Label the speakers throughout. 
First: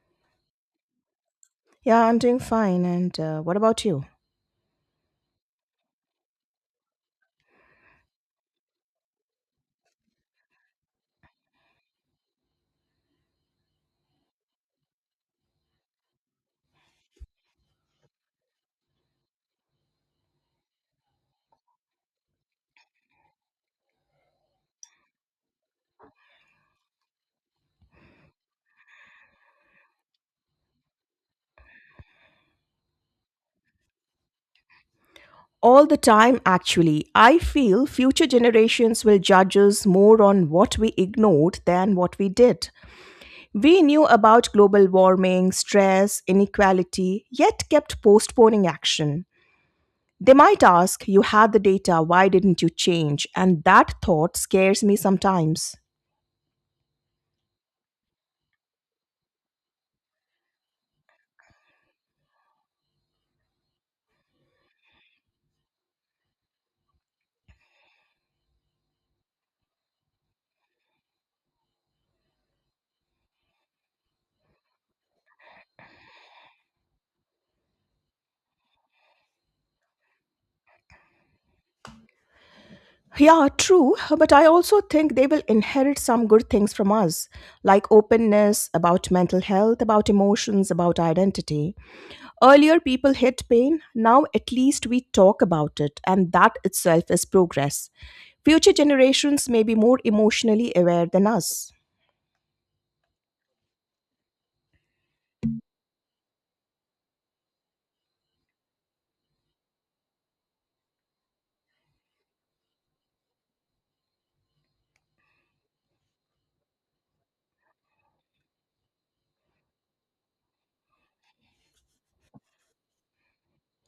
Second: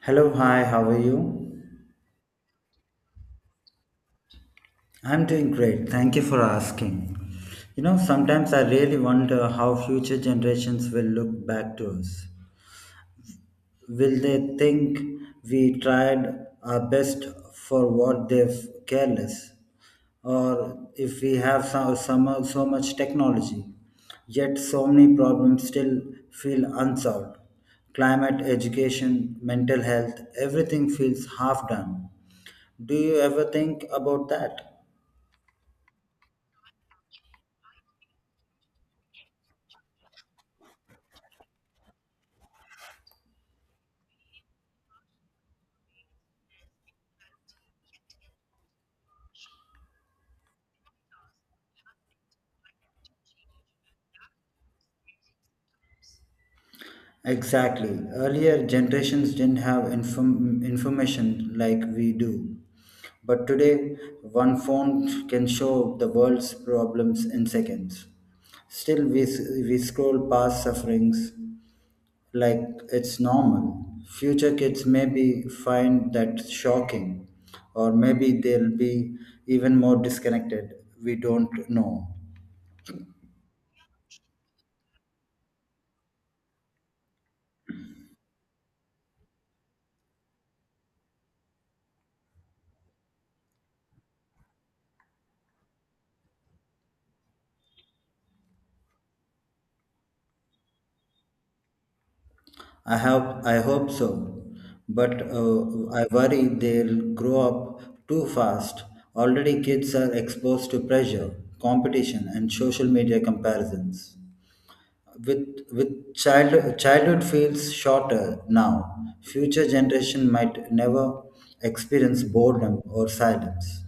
Speaker 1: Hello, hi, how are you?
Speaker 2: Yeah, I'm doing fine. And What about you?
Speaker 1: I'm doing great. Thank you for asking. Sometimes I really wonder how future generations will look back to us. Will they think we tried our best for what they've careless? Or if we have so, so, so much technology, yet so many problems still feel unsolved? Climate, education, mental health, everything feels half done. Do you ever think about that?
Speaker 2: All the time, actually. I feel future generations will judge us more on what we ignored than what we did. We knew about global warming, stress, inequality, yet kept postponing action. They might ask, "You had the data, why didn't you change?" And that thought scares me sometimes.
Speaker 1: Exactly. Earlier generations didn't have information like we do. But today, one phone can show the world's problems in seconds. Still, we scroll past sufferings like it's normal. Future kids maybe find that shocking, or maybe they'll be even more disconnected. We don't know.
Speaker 2: Yeah, true. But I also think they will inherit some good things from us, like openness about mental health, about emotions, about identity. Earlier, people hid pain. Now, at least we talk about it, and that itself is progress. Future generations may be more emotionally aware than us.
Speaker 1: I hope so, but I worry they'll grow up too fast. Already, kids are exposed to pressure, competition, and social media comparisons. Childhood feels shorter now. Future generation might never experience boredom or silence.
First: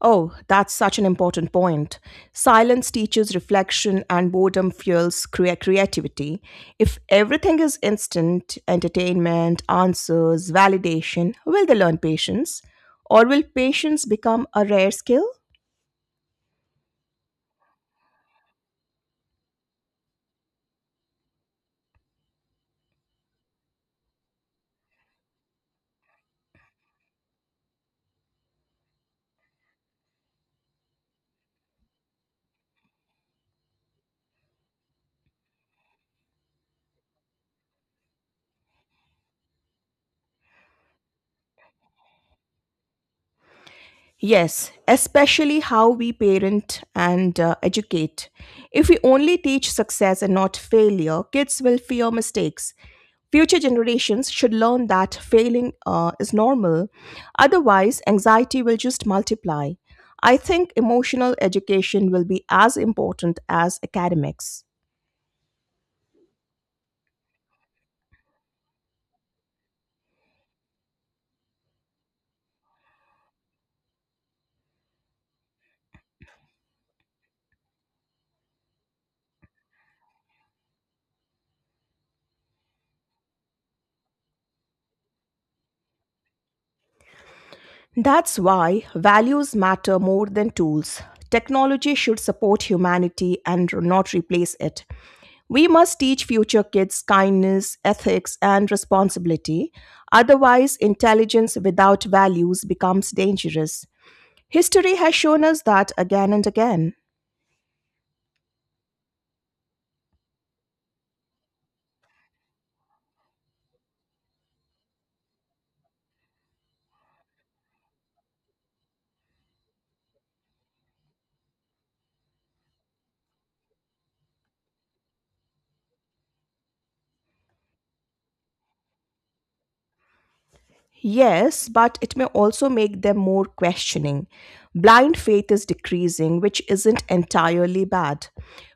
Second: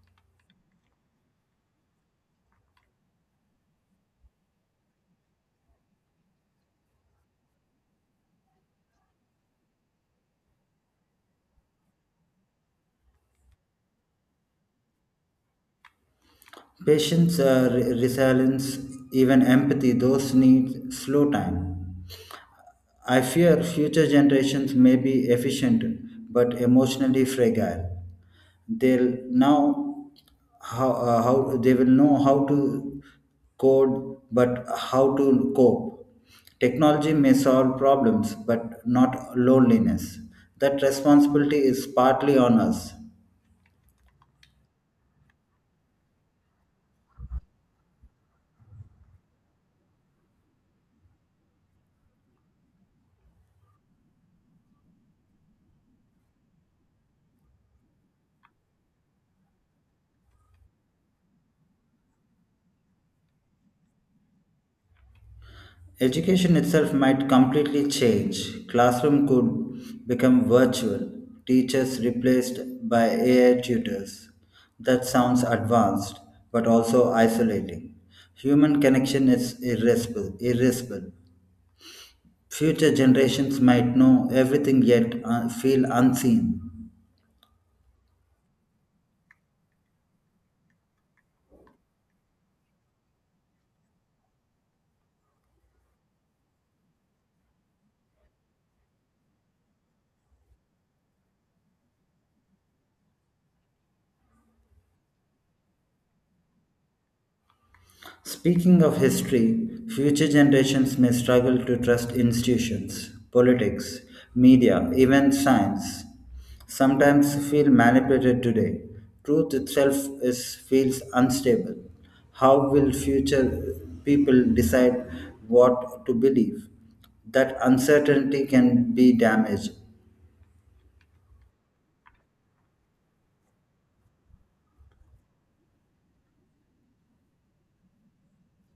Speaker 2: Oh, that's such an important point. Silence teaches reflection and boredom fuels creativity. If everything is instant, entertainment, answers, validation, will they learn patience? Or will patience become a rare skill?
Speaker 1: Patience, resilience, even empathy, those need slow time. I fear future generations may be efficient but emotionally fragile. They'll now how they will know how to code but how to cope. Technology may solve problems but not loneliness. That responsibility is partly on us.
Speaker 2: Yes, especially how we parent and educate. If we only teach success and not failure, kids will fear mistakes. Future generations should learn that failing is normal, otherwise, anxiety will just multiply. I think emotional education will be as important as academics.
Speaker 1: Education itself might completely change. Classroom could become virtual, teachers replaced by AI tutors. That sounds advanced, but also isolating. Human connection is irreplaceable. Future generations might know everything yet feel unseen.
Speaker 2: That's why values matter more than tools. Technology should support humanity and not replace it. We must teach future kids kindness, ethics, and responsibility. Otherwise, intelligence without values becomes dangerous. History has shown us that again and again.
Speaker 1: Speaking of history, future generations may struggle to trust institutions, politics, media, even science. Sometimes feel manipulated today. Truth itself is feels unstable. How will future people decide what to believe? That uncertainty can be damaged.
Speaker 2: Yes, but it may also make them more questioning. Blind faith is decreasing, which isn't entirely bad.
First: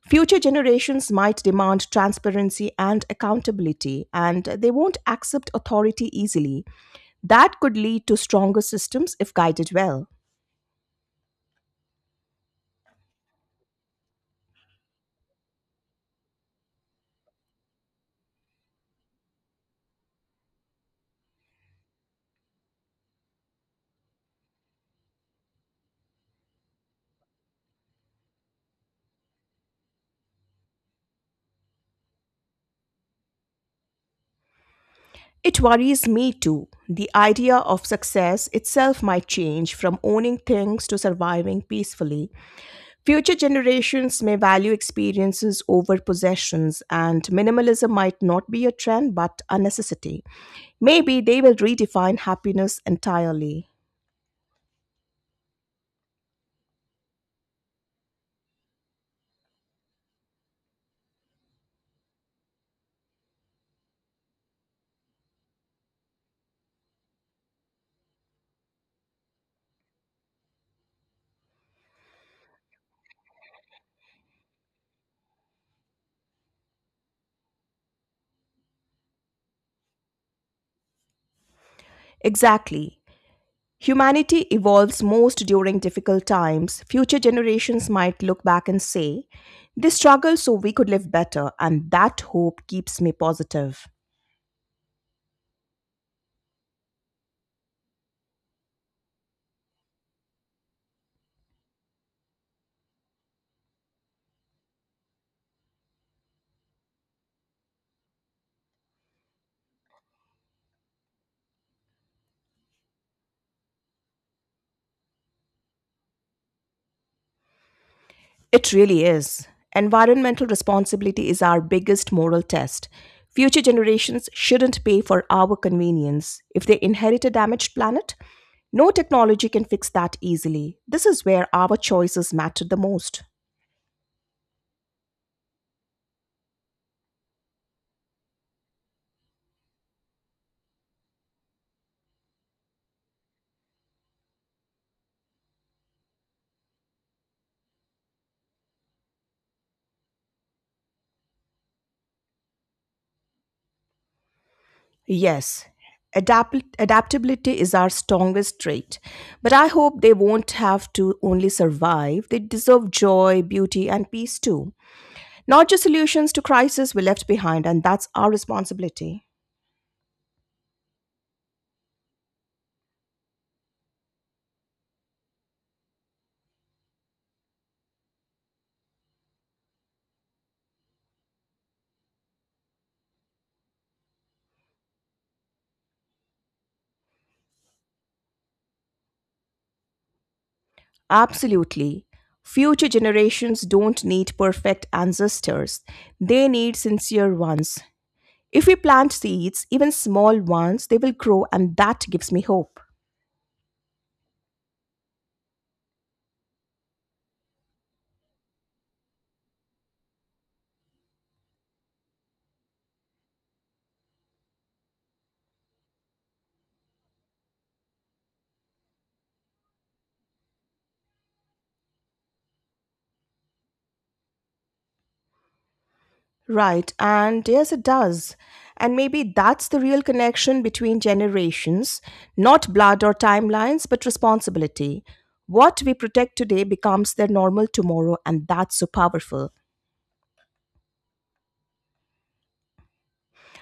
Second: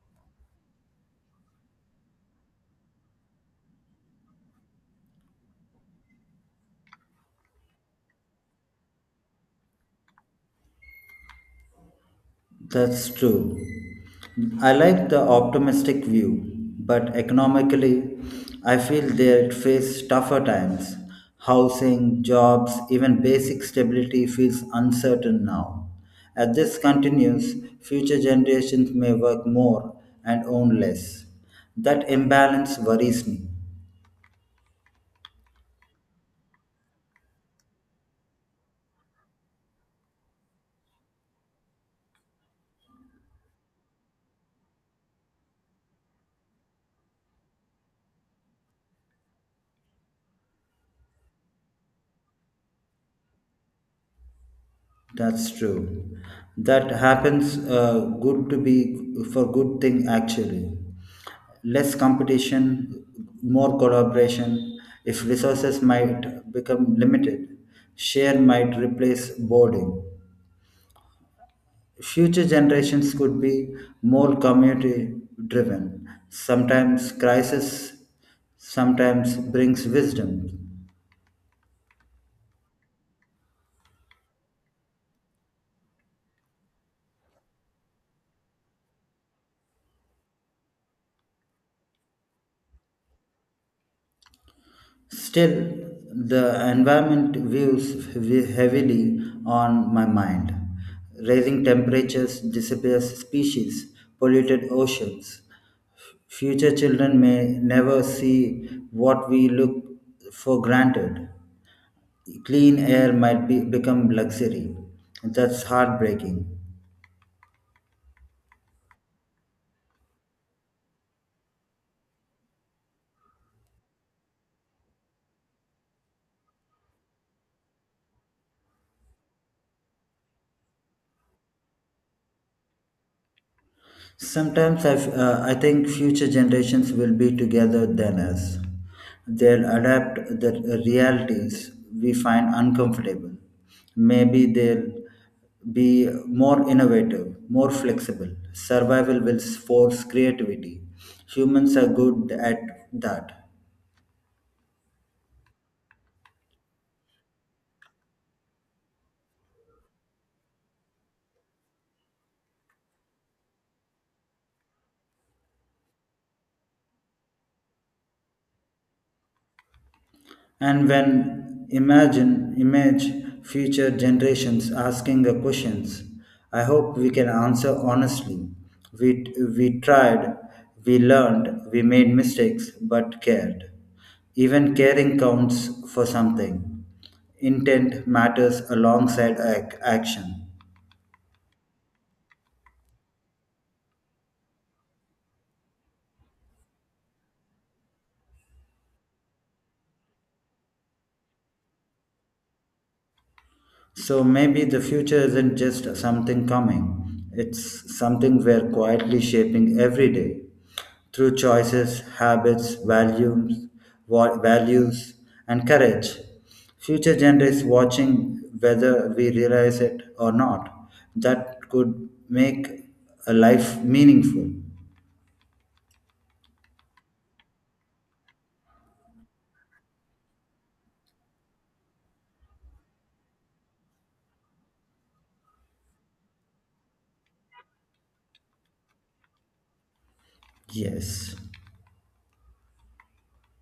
Speaker 2: Future generations might demand transparency and accountability, and they won't accept authority easily. That could lead to stronger systems if guided well.
Speaker 1: That's true. I like the optimistic view, but economically, I feel they face tougher times. Housing, jobs, even basic stability feels uncertain now. As this continues, future generations may work more and own less. That imbalance worries me.
Speaker 2: It worries me too. The idea of success itself might change from owning things to surviving peacefully. Future generations may value experiences over possessions, and minimalism might not be a trend but a necessity. Maybe they will redefine happiness entirely.
Speaker 1: That's true. That happens good to be for good thing actually. Less competition, more collaboration. If resources might become limited, share might replace boarding. Future generations could be more community driven. Sometimes crisis sometimes brings wisdom.
Speaker 2: Exactly. Humanity evolves most during difficult times. Future generations might look back and say, they struggled so we could live better, and that hope keeps me positive.
Speaker 1: Still, the environment views heavily on my mind. Rising temperatures, disappears species, polluted oceans. Future children may never see what we look for granted. Clean air might become luxury. That's heartbreaking.
Speaker 2: It really is. Environmental responsibility is our biggest moral test. Future generations shouldn't pay for our convenience. If they inherit a damaged planet, no technology can fix that easily. This is where our choices matter the most.
Speaker 1: Sometimes I think future generations will be together than us. They'll adapt the realities we find uncomfortable. Maybe they'll be more innovative, more flexible. Survival will force creativity. Humans are good at that.
Speaker 2: Yes, adaptability is our strongest trait. But I hope they won't have to only survive, they deserve joy, beauty, and peace too. Not just solutions to crisis we left behind, and that's our responsibility.
Speaker 1: And when imagine image future generations asking the questions, I hope we can answer honestly. We we tried, we learned, we made mistakes but cared. Even caring counts for something. Intent matters alongside action.
Speaker 2: Absolutely. Future generations don't need perfect ancestors, they need sincere ones. If we plant seeds, even small ones, they will grow, and that gives me hope.
Speaker 1: So maybe the future isn't just something coming, it's something we're quietly shaping every day through choices, habits, values, values and courage. Future generations watching, whether we realize it or not, that could make a life meaningful.
Speaker 2: Right, and yes, it does. And maybe that's the real connection between generations, not blood or timelines, but responsibility. What we protect today becomes their normal tomorrow, and that's so powerful.
Speaker 1: Yes.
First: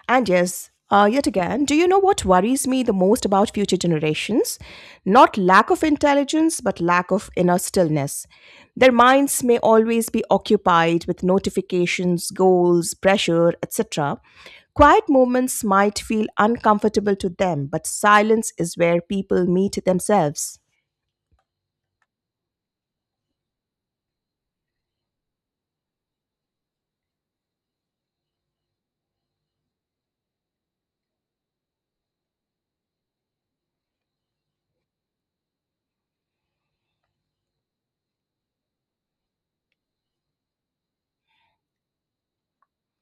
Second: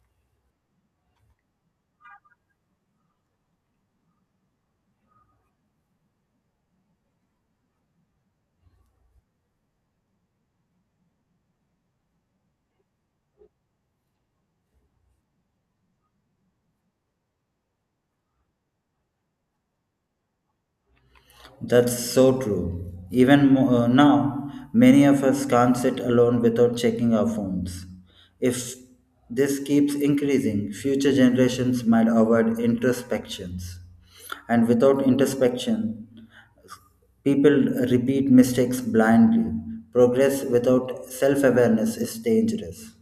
Speaker 2: And yes, yet again, do you know what worries me the most about future generations? Not lack of intelligence, but lack of inner stillness. Their minds may always be occupied with notifications, goals, pressure, etc. Quiet moments might feel uncomfortable to them, but silence is where people meet themselves.
Speaker 1: That's so true. Even now, many of us can't sit alone without checking our phones. If this keeps increasing, future generations might avoid introspections. And without introspection, people repeat mistakes blindly. Progress without self awareness is dangerous.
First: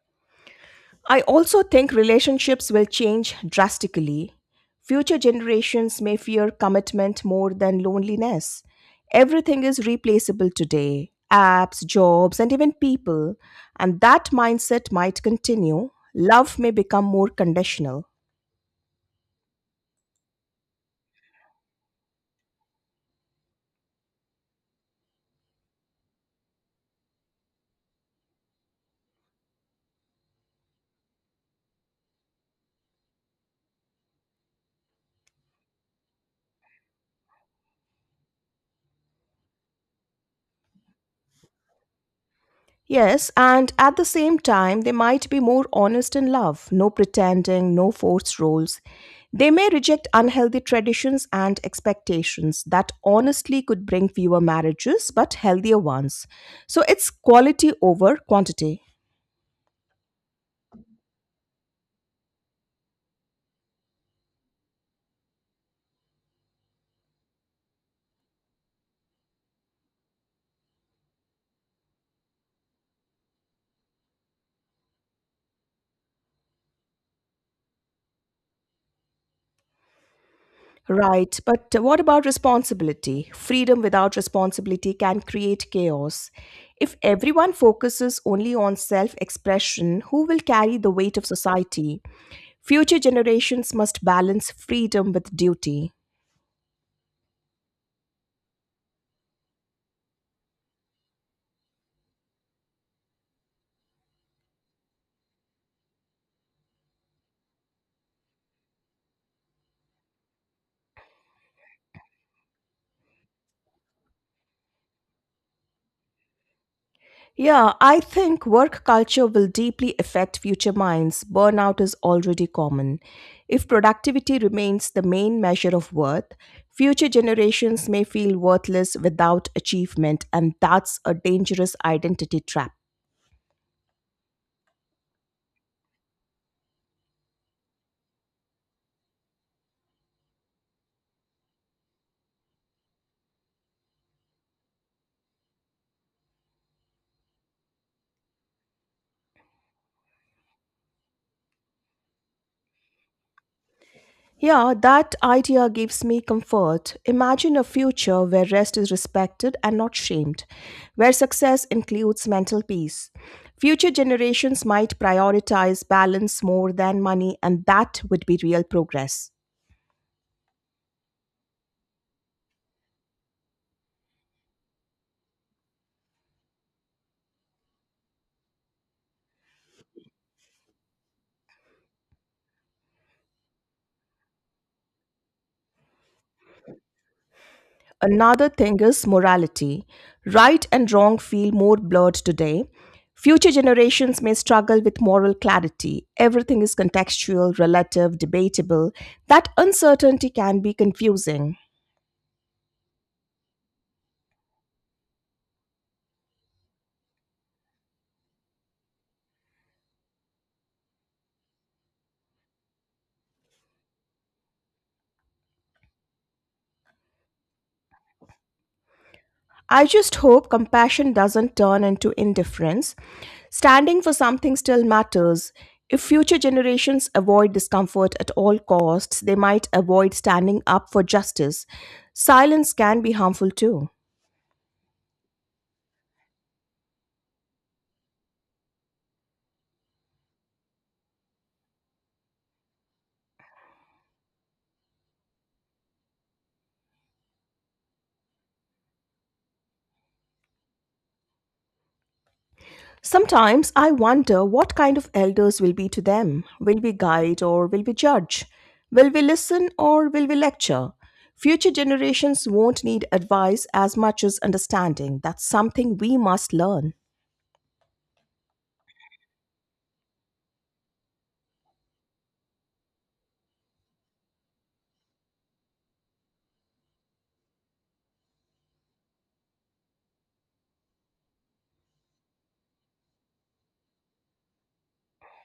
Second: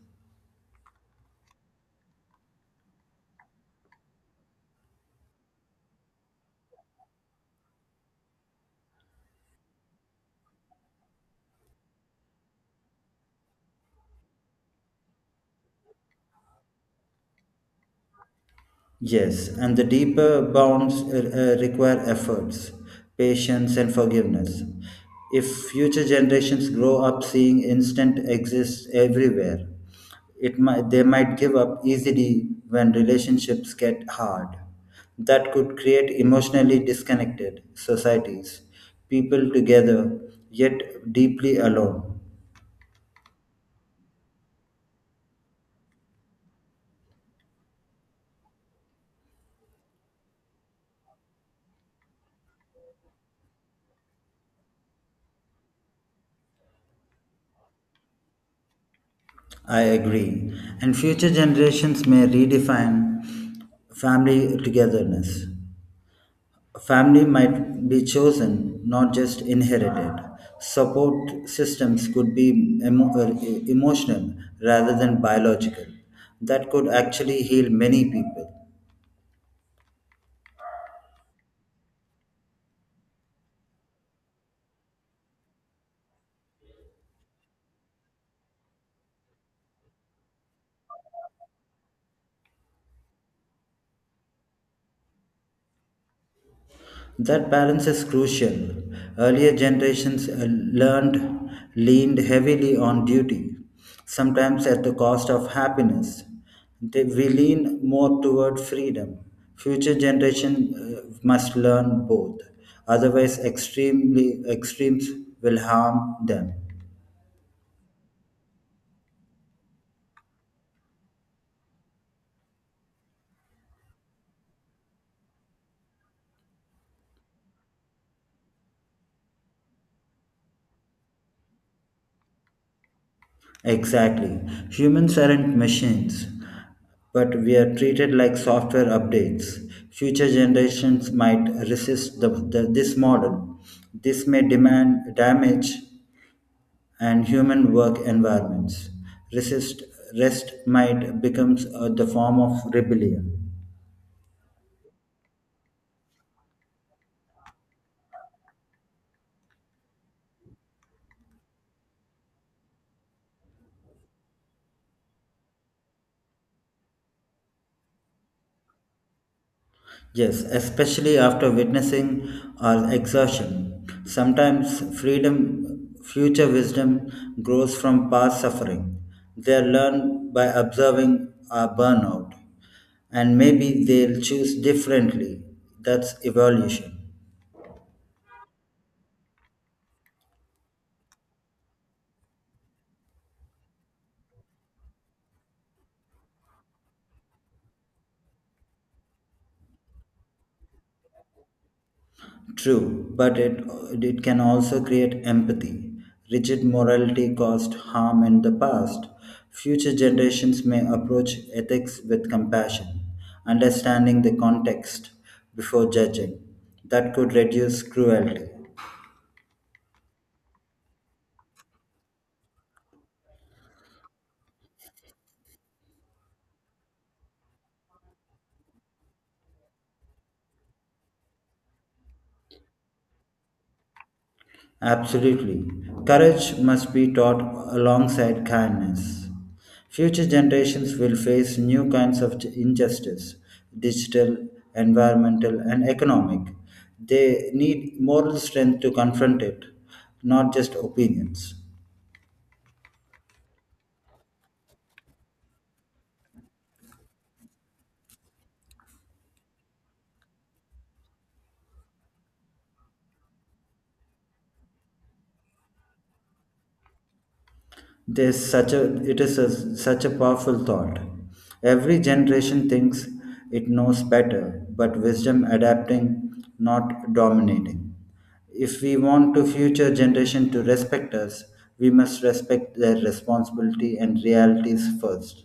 Speaker 2: I also think relationships will change drastically. Future generations may fear commitment more than loneliness. Everything is replaceable today, apps, jobs, and even people. And that mindset might continue. Love may become more conditional.
Speaker 1: Yes, and the deeper bonds require efforts, patience, and forgiveness. If future generations grow up seeing instant exists everywhere, they might give up easily when relationships get hard. That could create emotionally disconnected societies, people together yet deeply alone.
Speaker 2: Yes, and at the same time, they might be more honest in love, no pretending, no forced roles. They may reject unhealthy traditions and expectations that honestly could bring fewer marriages but healthier ones. So it's quality over quantity.
Speaker 1: I agree. And future generations may redefine family togetherness. A family might be chosen, not just inherited. Support systems could be emotional rather than biological. That could actually heal many people.
Speaker 2: Right, but what about responsibility? Freedom without responsibility can create chaos. If everyone focuses only on self expression, who will carry the weight of society? Future generations must balance freedom with duty.
Speaker 1: That balance is crucial. Earlier generations learned leaned heavily on duty, sometimes at the cost of happiness. We lean more toward freedom. Future generation must learn both. Otherwise, extremely extremes will harm them.
Speaker 2: Yeah, I think work culture will deeply affect future minds. Burnout is already common. If productivity remains the main measure of worth, future generations may feel worthless without achievement, and that's a dangerous identity trap.
Speaker 1: Exactly. Humans aren't machines, but we are treated like software updates. Future generations might resist this model. This may demand damage and human work environments. Resist, rest might become the form of rebellion.
Speaker 2: Yeah, that idea gives me comfort. Imagine a future where rest is respected and not shamed, where success includes mental peace. Future generations might prioritize balance more than money, and that would be real progress.
Speaker 1: Yes, especially after witnessing our exertion. Sometimes freedom, future wisdom grows from past suffering. They are learned by observing our burnout, and maybe they'll choose differently. That's evolution.
Speaker 2: Another thing is morality. Right and wrong feel more blurred today. Future generations may struggle with moral clarity. Everything is contextual, relative, debatable. That uncertainty can be confusing.
Speaker 1: True, but it can also create empathy. Rigid morality caused harm in the past. Future generations may approach ethics with compassion, understanding the context before judging. That could reduce cruelty.
Speaker 2: I just hope compassion doesn't turn into indifference. Standing for something still matters. If future generations avoid discomfort at all costs, they might avoid standing up for justice. Silence can be harmful too.
Speaker 1: Absolutely. Courage must be taught alongside kindness. Future generations will face new kinds of injustice digital, environmental, and economic. They need moral strength to confront it, not just opinions.
Speaker 2: Sometimes I wonder what kind of elders will be to them. Will we guide or will we judge? Will we listen or will we lecture? Future generations won't need advice as much as understanding. That's something we must learn.
Speaker 1: There's such a it is a, such a powerful thought. Every generation thinks it knows better, but wisdom adapting, not dominating. If we want to future generation to respect us, we must respect their responsibility and realities first.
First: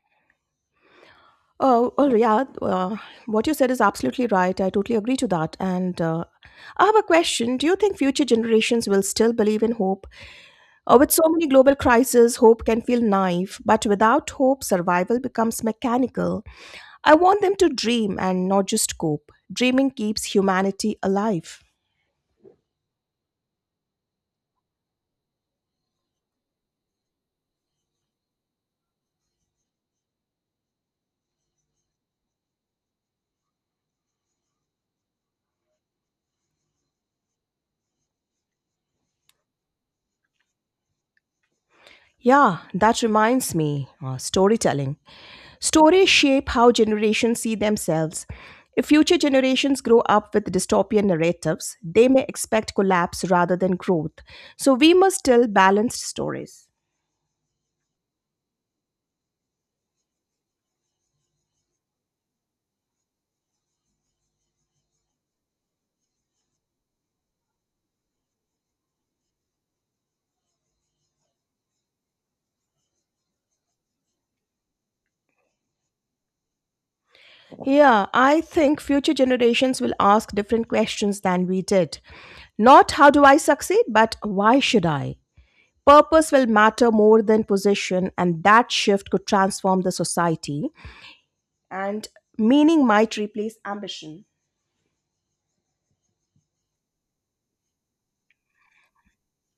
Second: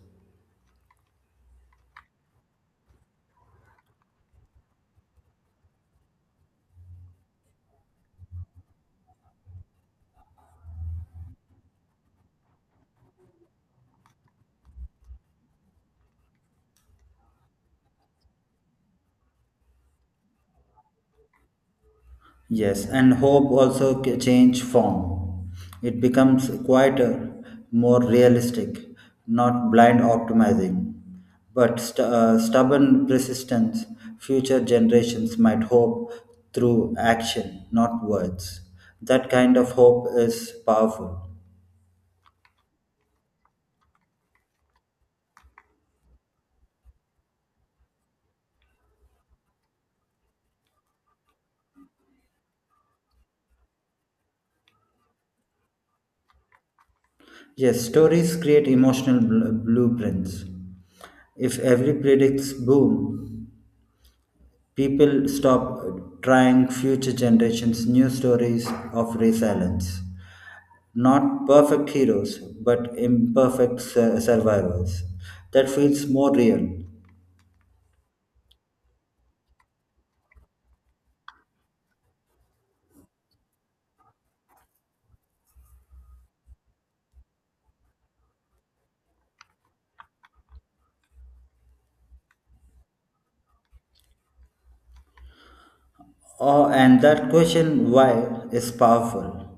Speaker 2: Oh, well, yeah, what you said is absolutely right. I totally agree to that. And I have a question. Do you think future generations will still believe in hope? With so many global crises, hope can feel naive, but without hope, survival becomes mechanical. I want them to dream and not just cope. Dreaming keeps humanity alive.
Speaker 1: Yes, and hope also change form. It becomes quite a more realistic, not blind optimizing, but stubborn persistence. Future generations might hope through action, not words. That kind of hope is powerful.
Speaker 2: Yeah, that reminds me, storytelling. Stories shape how generations see themselves. If future generations grow up with dystopian narratives, they may expect collapse rather than growth. So we must tell balanced stories.
Speaker 1: Yes, stories create emotional blueprints. If every predicts boom, people stop trying future generations' new stories of resilience. Not perfect heroes, but imperfect survivors. That feels more real.
Speaker 2: Yeah, I think future generations will ask different questions than we did. Not "how do I succeed," but "why should I?" Purpose will matter more than position, and that shift could transform the society, and meaning might replace ambition.
Speaker 1: Oh, and that question, why, is powerful.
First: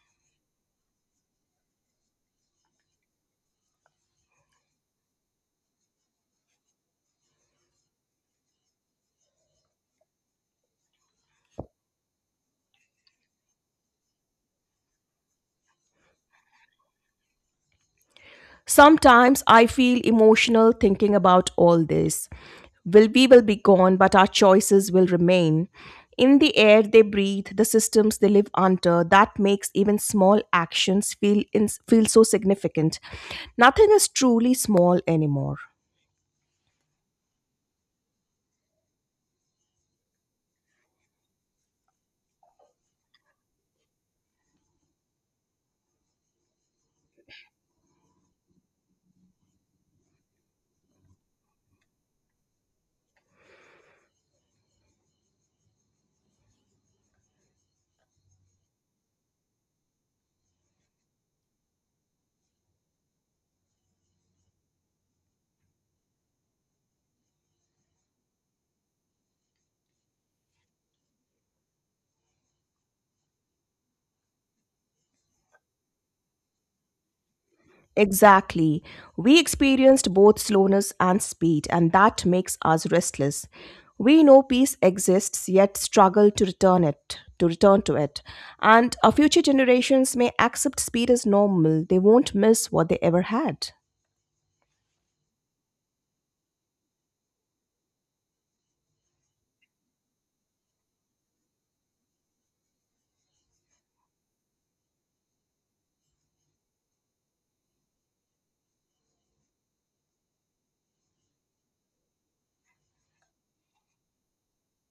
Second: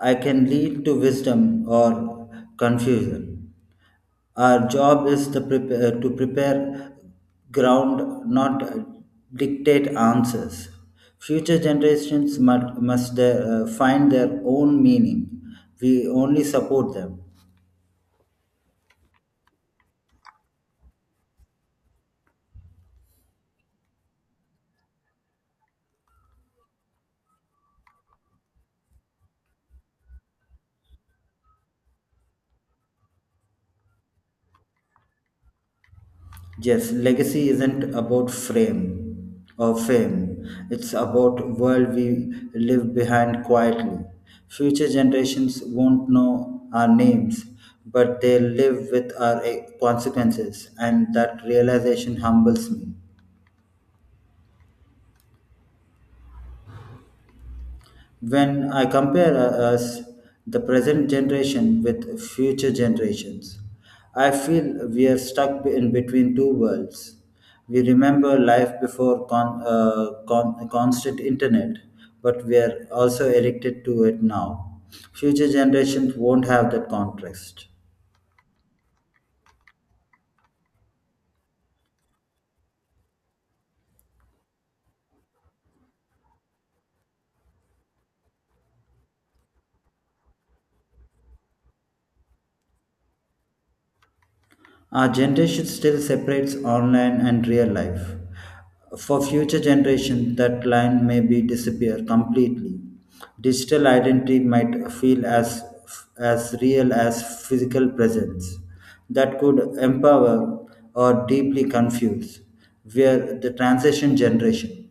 Speaker 1: I can lead to wisdom or confusion. Our job is to prepare ground, not dictate answers. Future generations must find their own meaning. We only support them.
Speaker 2: Sometimes I feel emotional thinking about all this. Will be gone, but our choices will remain. In the air they breathe, the systems they live under, that makes even small actions feel so significant. Nothing is truly small anymore.
Speaker 1: Yes, legacy isn't about frame or fame. It's about world we live behind quietly. Future generations won't know our names, but they live with our consequences, and that realization humbles me. When I compare us, the present generation with future generations, I feel we are stuck in between two worlds. We remember life before constant internet, but we are also addicted to it now. Future generations won't have that contrast.
Speaker 2: Exactly. We experienced both slowness and speed, and that makes us restless. We know peace exists, yet struggle to return to it. And our future generations may accept speed as normal. They won't miss what they ever had.
Speaker 1: Our generation still separates online and real life. For future generations, that line may be disappear completely. Digital identity might feel as real as physical presence. That could empower or deeply confuse. We are the transition generation.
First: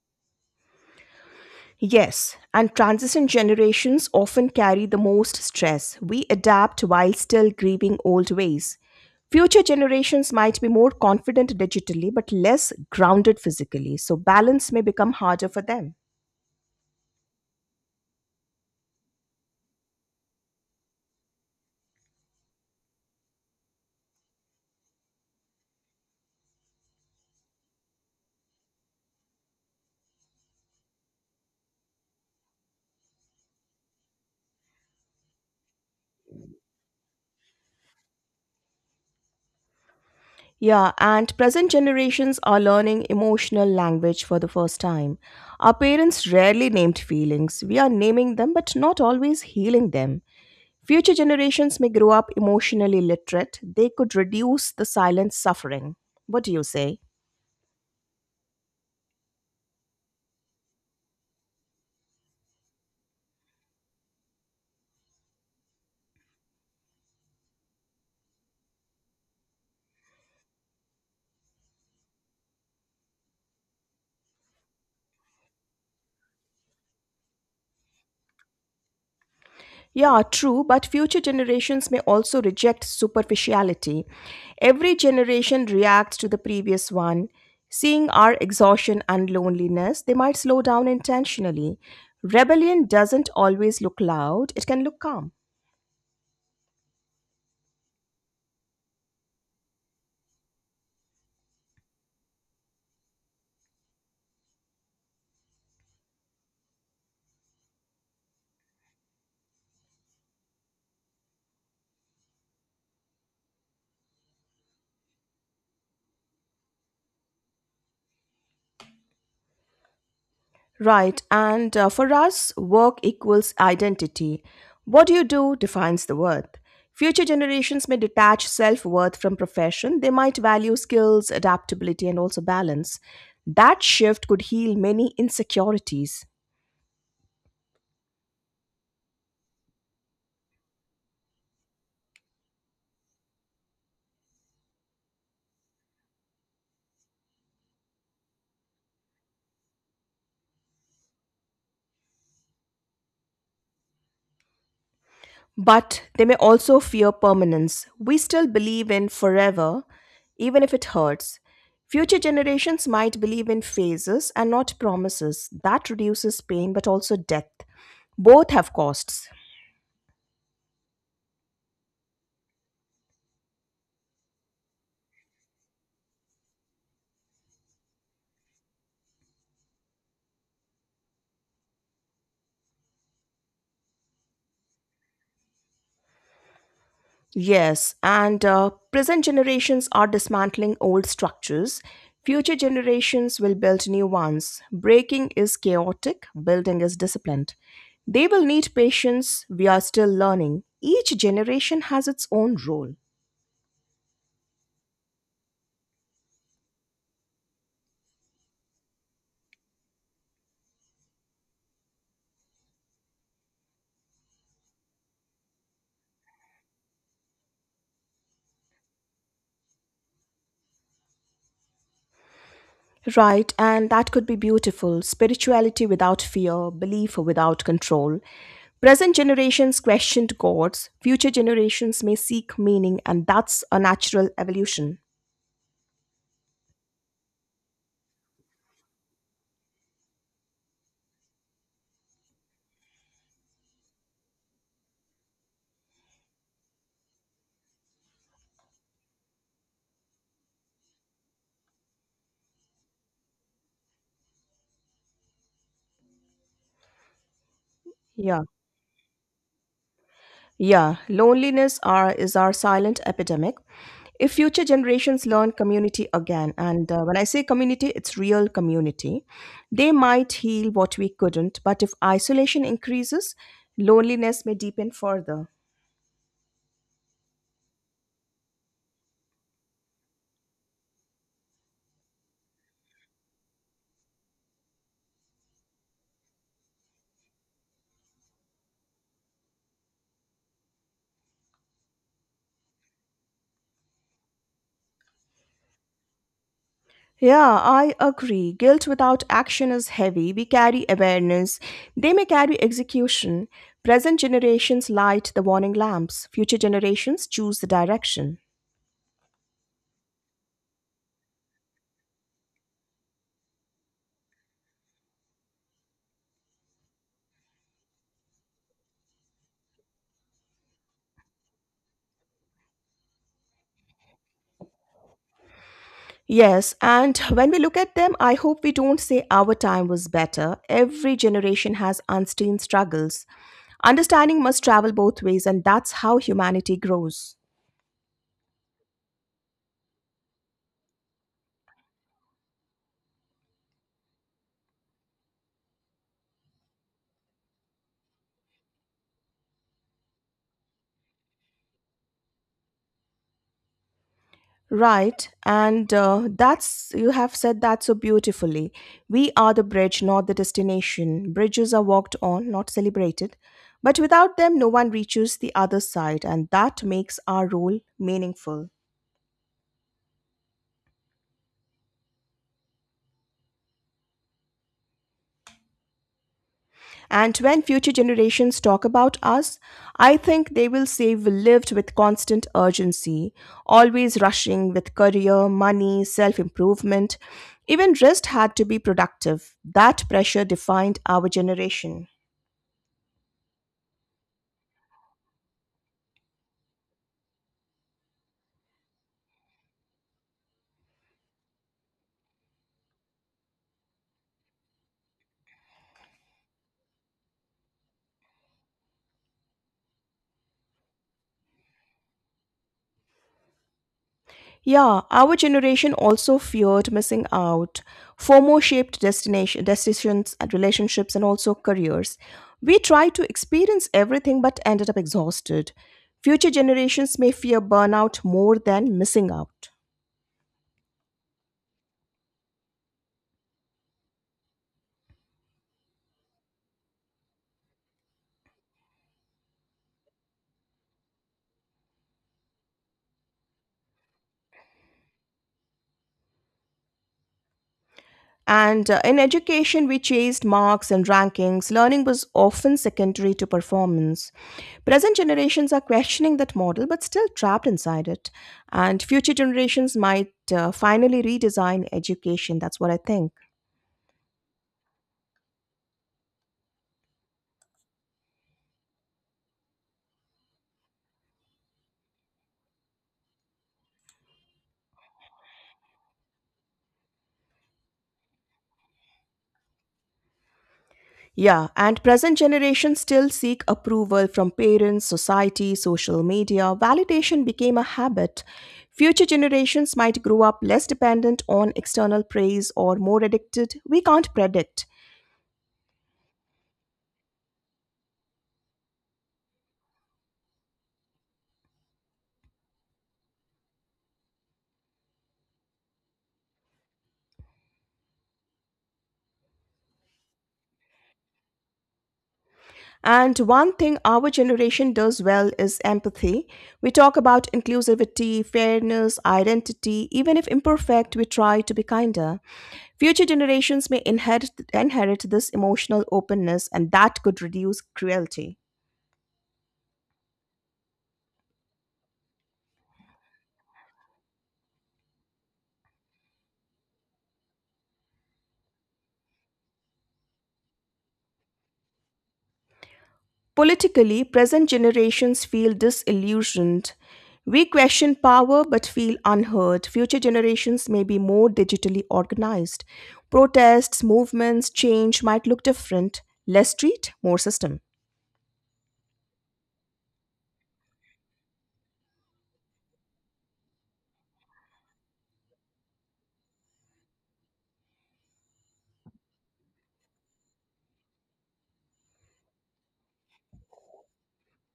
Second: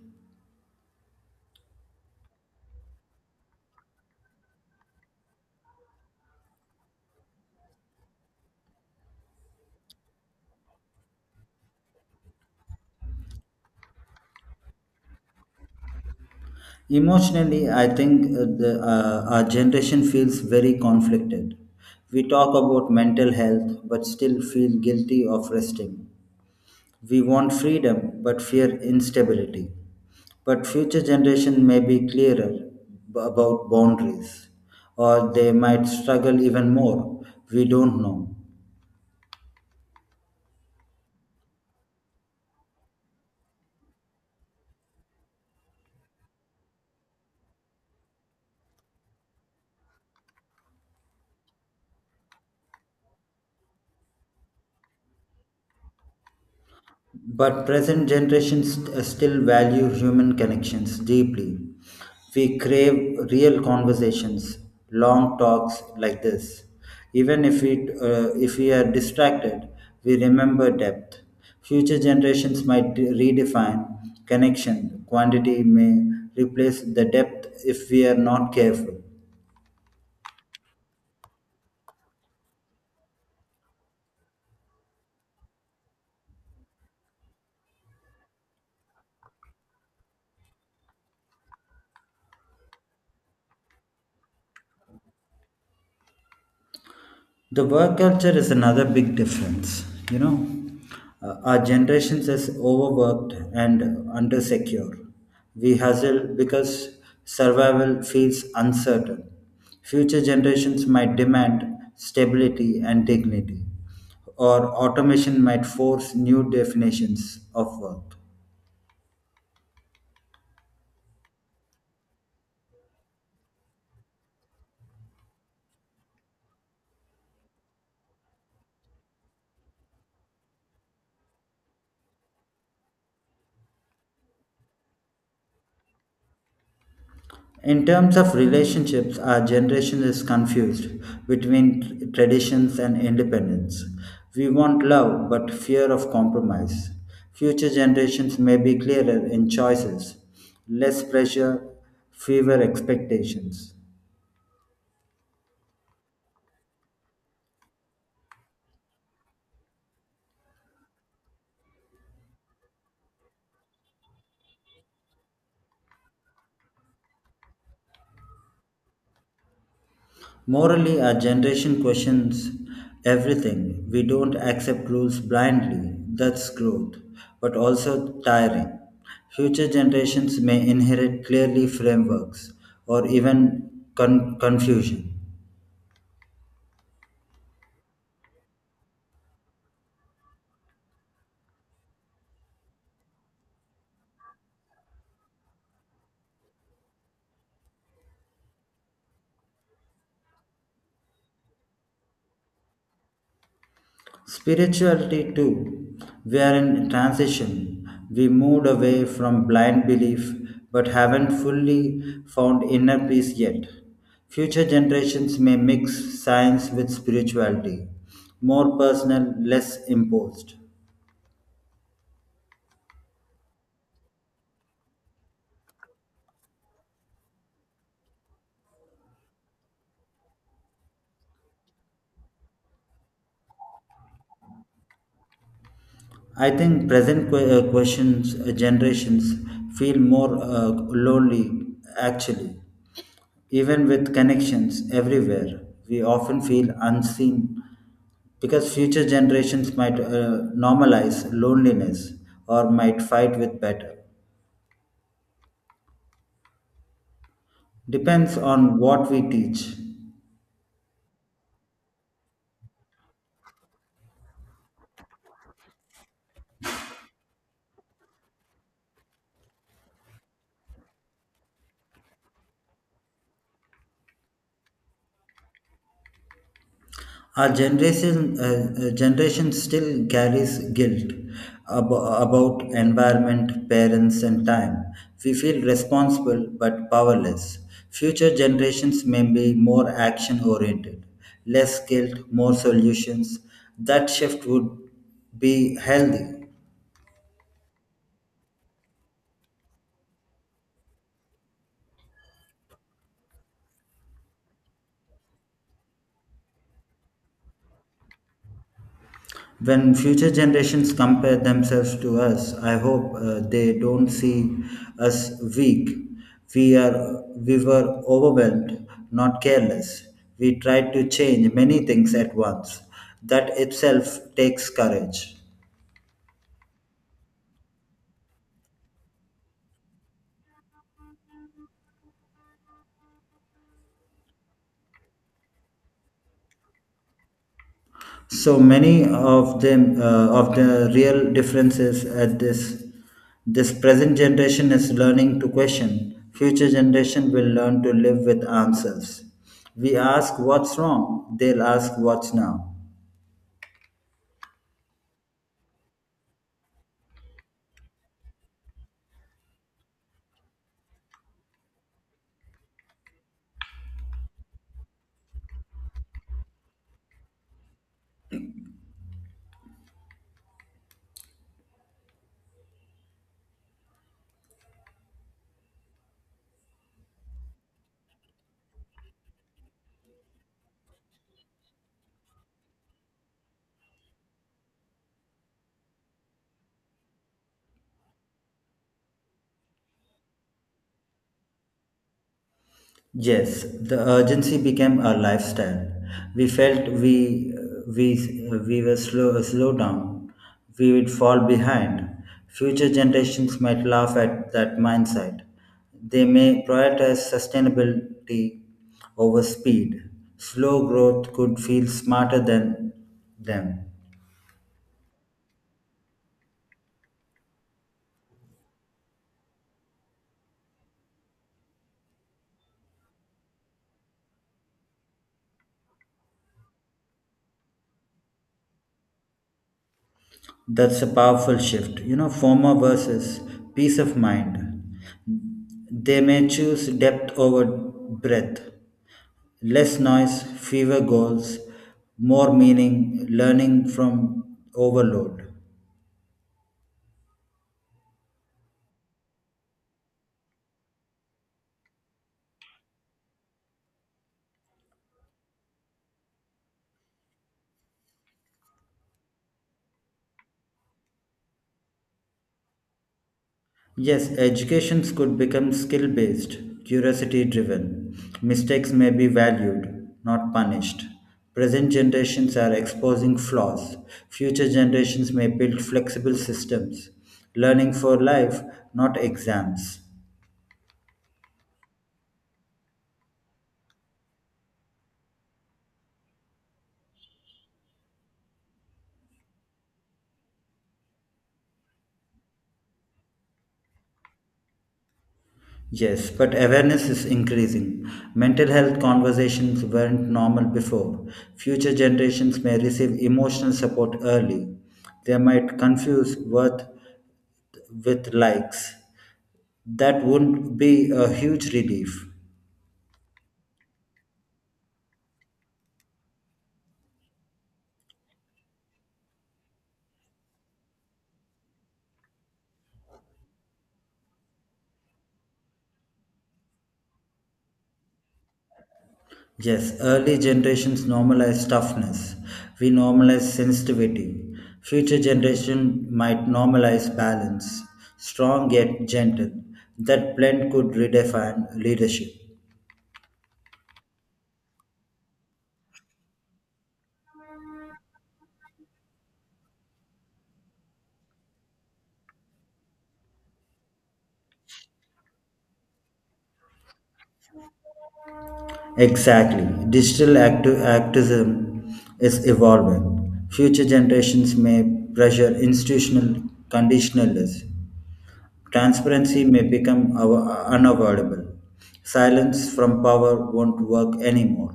Speaker 2: Yes, and transition generations often carry the most stress. We adapt while still grieving old ways. Future generations might be more confident digitally but less grounded physically, so balance may become harder for them.
Speaker 1: Emotionally, I think our generation feels very conflicted. We talk about mental health but still feel guilty of resting. We want freedom but fear instability. But future generation may be clearer about boundaries or they might struggle even more. We don't know.
Speaker 2: Yeah, and present generations are learning emotional language for the first time. Our parents rarely named feelings. We are naming them, but not always healing them. Future generations may grow up emotionally literate. They could reduce the silent suffering. What do you say?
Speaker 1: But present generations still value human connections deeply. We crave real conversations, long talks like this. Even if we are distracted, we remember depth. Future generations might redefine connection. Quantity may replace the depth if we are not careful.
Speaker 2: Yeah, true, but future generations may also reject superficiality. Every generation reacts to the previous one. Seeing our exhaustion and loneliness, they might slow down intentionally. Rebellion doesn't always look loud, it can look calm.
Speaker 1: The work culture is another big difference you know our generations is overworked and undersecure. We hustle because survival feels uncertain. Future generations might demand stability and dignity, or automation might force new definitions of work.
Speaker 2: Right, and for us, work equals identity. What you do defines the worth. Future generations may detach self worth from profession, they might value skills, adaptability, and also balance. That shift could heal many insecurities,
Speaker 1: In terms of relationships, our generation is confused between traditions and independence. We want love but fear of compromise. Future generations may be clearer in choices, less pressure, fewer expectations.
Speaker 2: but they may also fear permanence. We still believe in forever, even if it hurts. Future generations might believe in phases and not promises. That reduces pain but also death. Both have costs.
Speaker 1: Morally, our generation questions everything. We don't accept rules blindly. That's growth, but also tiring. Future generations may inherit clearly frameworks or even confusion.
Speaker 2: Yes, and present generations are dismantling old structures. Future generations will build new ones. Breaking is chaotic, building is disciplined. They will need patience. We are still learning. Each generation has its own role.
Speaker 1: Spirituality, too. We are in transition. We moved away from blind belief but haven't fully found inner peace yet. Future generations may mix science with spirituality, more personal, less imposed.
Speaker 2: Right, and that could be beautiful. Spirituality without fear, belief without control. Present generations questioned gods, future generations may seek meaning, and that's a natural evolution.
Speaker 1: I think present que- questions generations feel more lonely actually. Even with connections everywhere, we often feel unseen because future generations might normalize loneliness or might fight with better. Depends
Speaker 2: Yeah.
Speaker 1: on what we teach.
Speaker 2: Yeah, is our silent epidemic. If future generations learn community again, and when I say community, it's real community, they might heal what we couldn't. But if isolation increases, loneliness may deepen further.
Speaker 1: Our generation still carries guilt about environment, parents, and time. We feel responsible but powerless. Future generations may be more action oriented, less guilt, more solutions. That shift would be healthy.
Speaker 2: Yeah, I agree. Guilt without action is heavy. We carry awareness. They may carry execution. Present generations light the warning lamps. Future generations choose the direction.
Speaker 1: When future generations compare themselves to us, I hope they don't see us weak. We were overwhelmed, not careless. We tried to change many things at once. That itself takes courage.
Speaker 2: Yes, and when we look at them, I hope we don't say our time was better. Every generation has unseen struggles. Understanding must travel both ways, and that's how humanity grows.
Speaker 1: So many of the real differences at this present generation is learning to question. Future generation will learn to live with answers. We ask what's wrong, they'll ask what's now.
Speaker 2: Right, and that's, you have said that so beautifully. We are the bridge, not the destination. Bridges are walked on, not celebrated. But without them, no one reaches the other side, and that makes our role meaningful. And when future generations talk about us, I think they will say we lived with constant urgency, always rushing with career, money, self improvement. Even rest had to be productive. That pressure defined our generation.
Speaker 1: Yes, the urgency became a lifestyle. We felt we we were slow down. We would fall behind. Future generations might laugh at that mindset. They may prioritize sustainability over speed. Slow growth could feel smarter than them.
Speaker 2: Yeah, our generation also feared missing out. FOMO shaped destination, decisions, and relationships, and also careers. We tried to experience everything but ended up exhausted. Future generations may fear burnout more than missing out.
Speaker 1: That's a powerful shift. Former versus peace of mind. They may choose depth over breadth. Less noise, fewer goals, more meaning, learning from overload.
Speaker 2: And in education, we chased marks and rankings. Learning was often secondary to performance. Present generations are questioning that model but still trapped inside it. And future generations might finally redesign education. That's what I think.
Speaker 1: Yes, educations could become skill based, curiosity driven. Mistakes may be valued, not punished. Present generations are exposing flaws. Future generations may build flexible systems. Learning for life, not exams.
Speaker 2: Yeah, and present generations still seek approval from parents, society, social media. Validation became a habit. Future generations might grow up less dependent on external praise or more addicted. We can't predict.
Speaker 1: Yes, but awareness is increasing. Mental health conversations weren't normal before. Future generations may receive emotional support early. They might confuse worth with likes. That would be a huge relief.
Speaker 2: And one thing our generation does well is empathy. We talk about inclusivity, fairness, identity. Even if imperfect, we try to be kinder. Future generations may inherit this emotional openness, and that could reduce cruelty.
Speaker 1: Yes, early generations normalize toughness. We normalize sensitivity. Future generation might normalize balance, strong yet gentle. That blend could redefine leadership.
Speaker 2: Politically, present generations feel disillusioned. We question power but feel unheard. Future generations may be more digitally organized. Protests, movements, change might look different. Less street, more system.
Speaker 1: Exactly. Digital activism is evolving. Future generations may pressure institutional conditionalists. Transparency may become unavoidable. Silence from power won't work anymore.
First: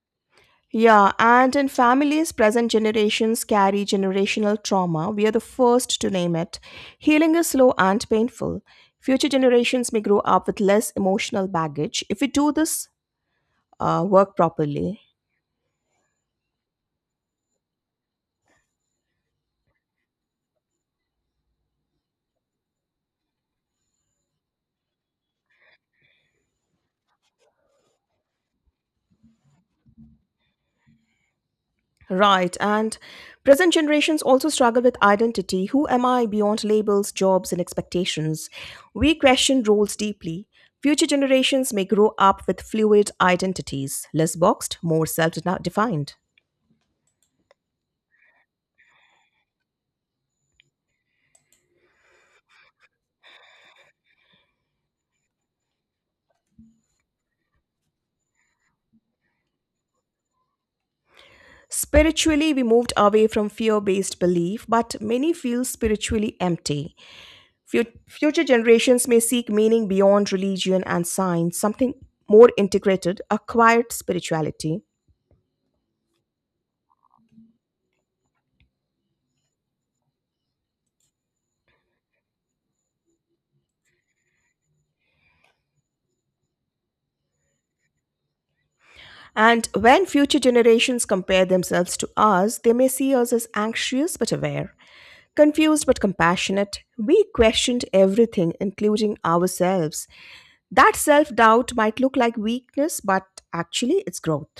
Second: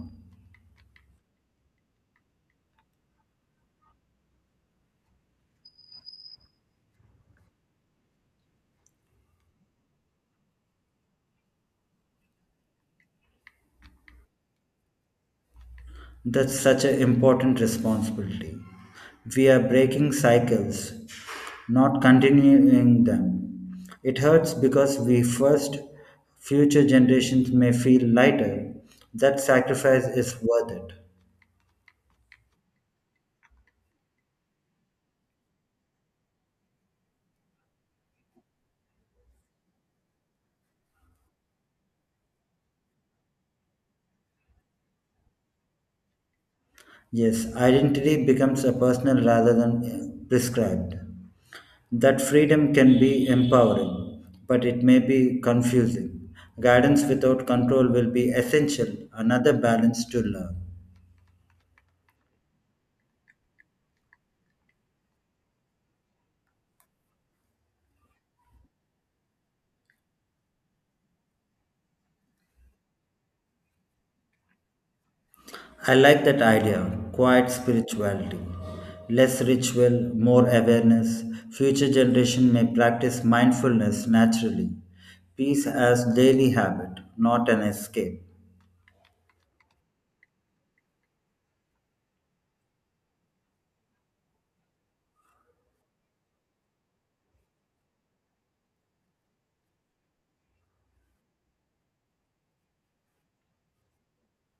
Speaker 2: Yeah, and in families, present generations carry generational trauma. We are the first to name it. Healing is slow and painful. Future generations may grow up with less emotional baggage if we do this work properly.
Speaker 1: That's such an important responsibility. We are breaking cycles not continuing them. It hurts because we first future generations may feel lighter. That sacrifice is worth it.
Speaker 2: Right, and present generations also struggle with identity. Who am I beyond labels, jobs, and expectations? We question roles deeply. Future generations may grow up with fluid identities, less boxed, more self defined.
Speaker 1: Yes, identity becomes a personal rather than prescribed. That freedom can be empowering, but it may be confusing. Guidance without control will be essential, another balance to love.
Speaker 2: Spiritually, we moved away from fear based belief, but many feel spiritually empty. Future generations may seek meaning beyond religion and science, something more integrated, acquired spirituality.
Speaker 1: I like that idea. Quiet spirituality. Less ritual, more awareness. Future generation may practice mindfulness naturally. Peace as daily habit, not an escape.
Speaker 2: And when future generations compare themselves to us, they may see us as anxious but aware, confused but compassionate. We questioned everything, including ourselves. That self doubt might look like weakness, but actually, it's growth.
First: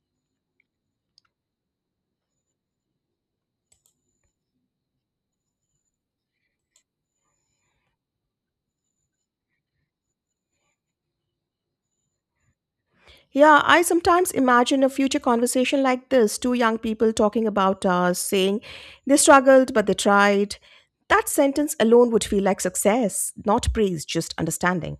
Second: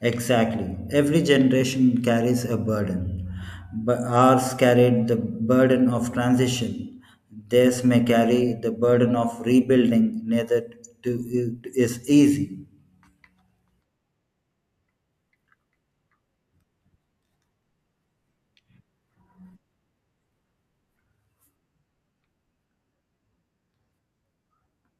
Speaker 1: Exactly. Every generation carries a burden. But ours carried the burden of transition. Theirs may carry the burden of rebuilding. Neither is easy.
Speaker 2: Yeah, I sometimes imagine a future conversation like this, two young people talking about us, saying they struggled but they tried. That sentence alone would feel like success, not praise, just understanding.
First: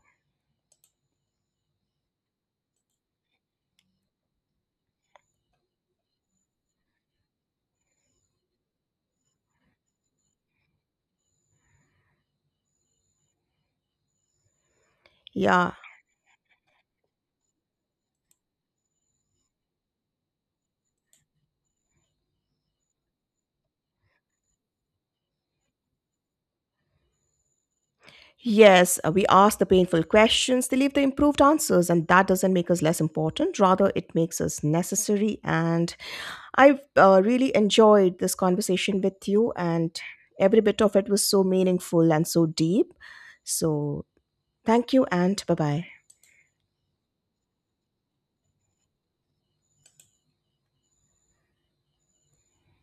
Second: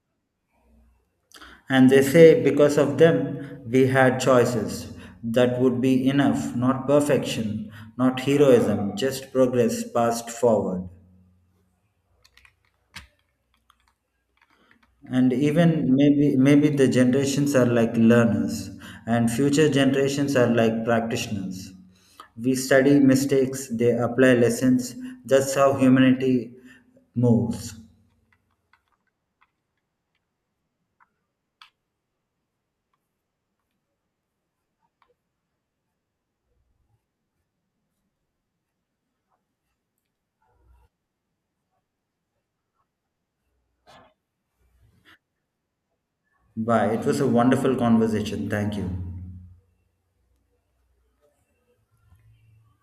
Speaker 1: And they say because of them we had choices. That would be enough, not perfection, not heroism, just progress passed forward. And
Speaker 2: Yeah.
Speaker 1: even maybe the generations are like learners and future generations are like practitioners. We study mistakes, they apply lessons. That's how humanity moves.
Speaker 2: Yes, we ask the painful questions, they leave the improved answers, and that doesn't make us less important. Rather, it makes us necessary. And I've really enjoyed this conversation with you, and every bit of it was so meaningful and so deep. So, thank you, and bye bye.
Speaker 1: Bye. It was a wonderful conversation. Thank you.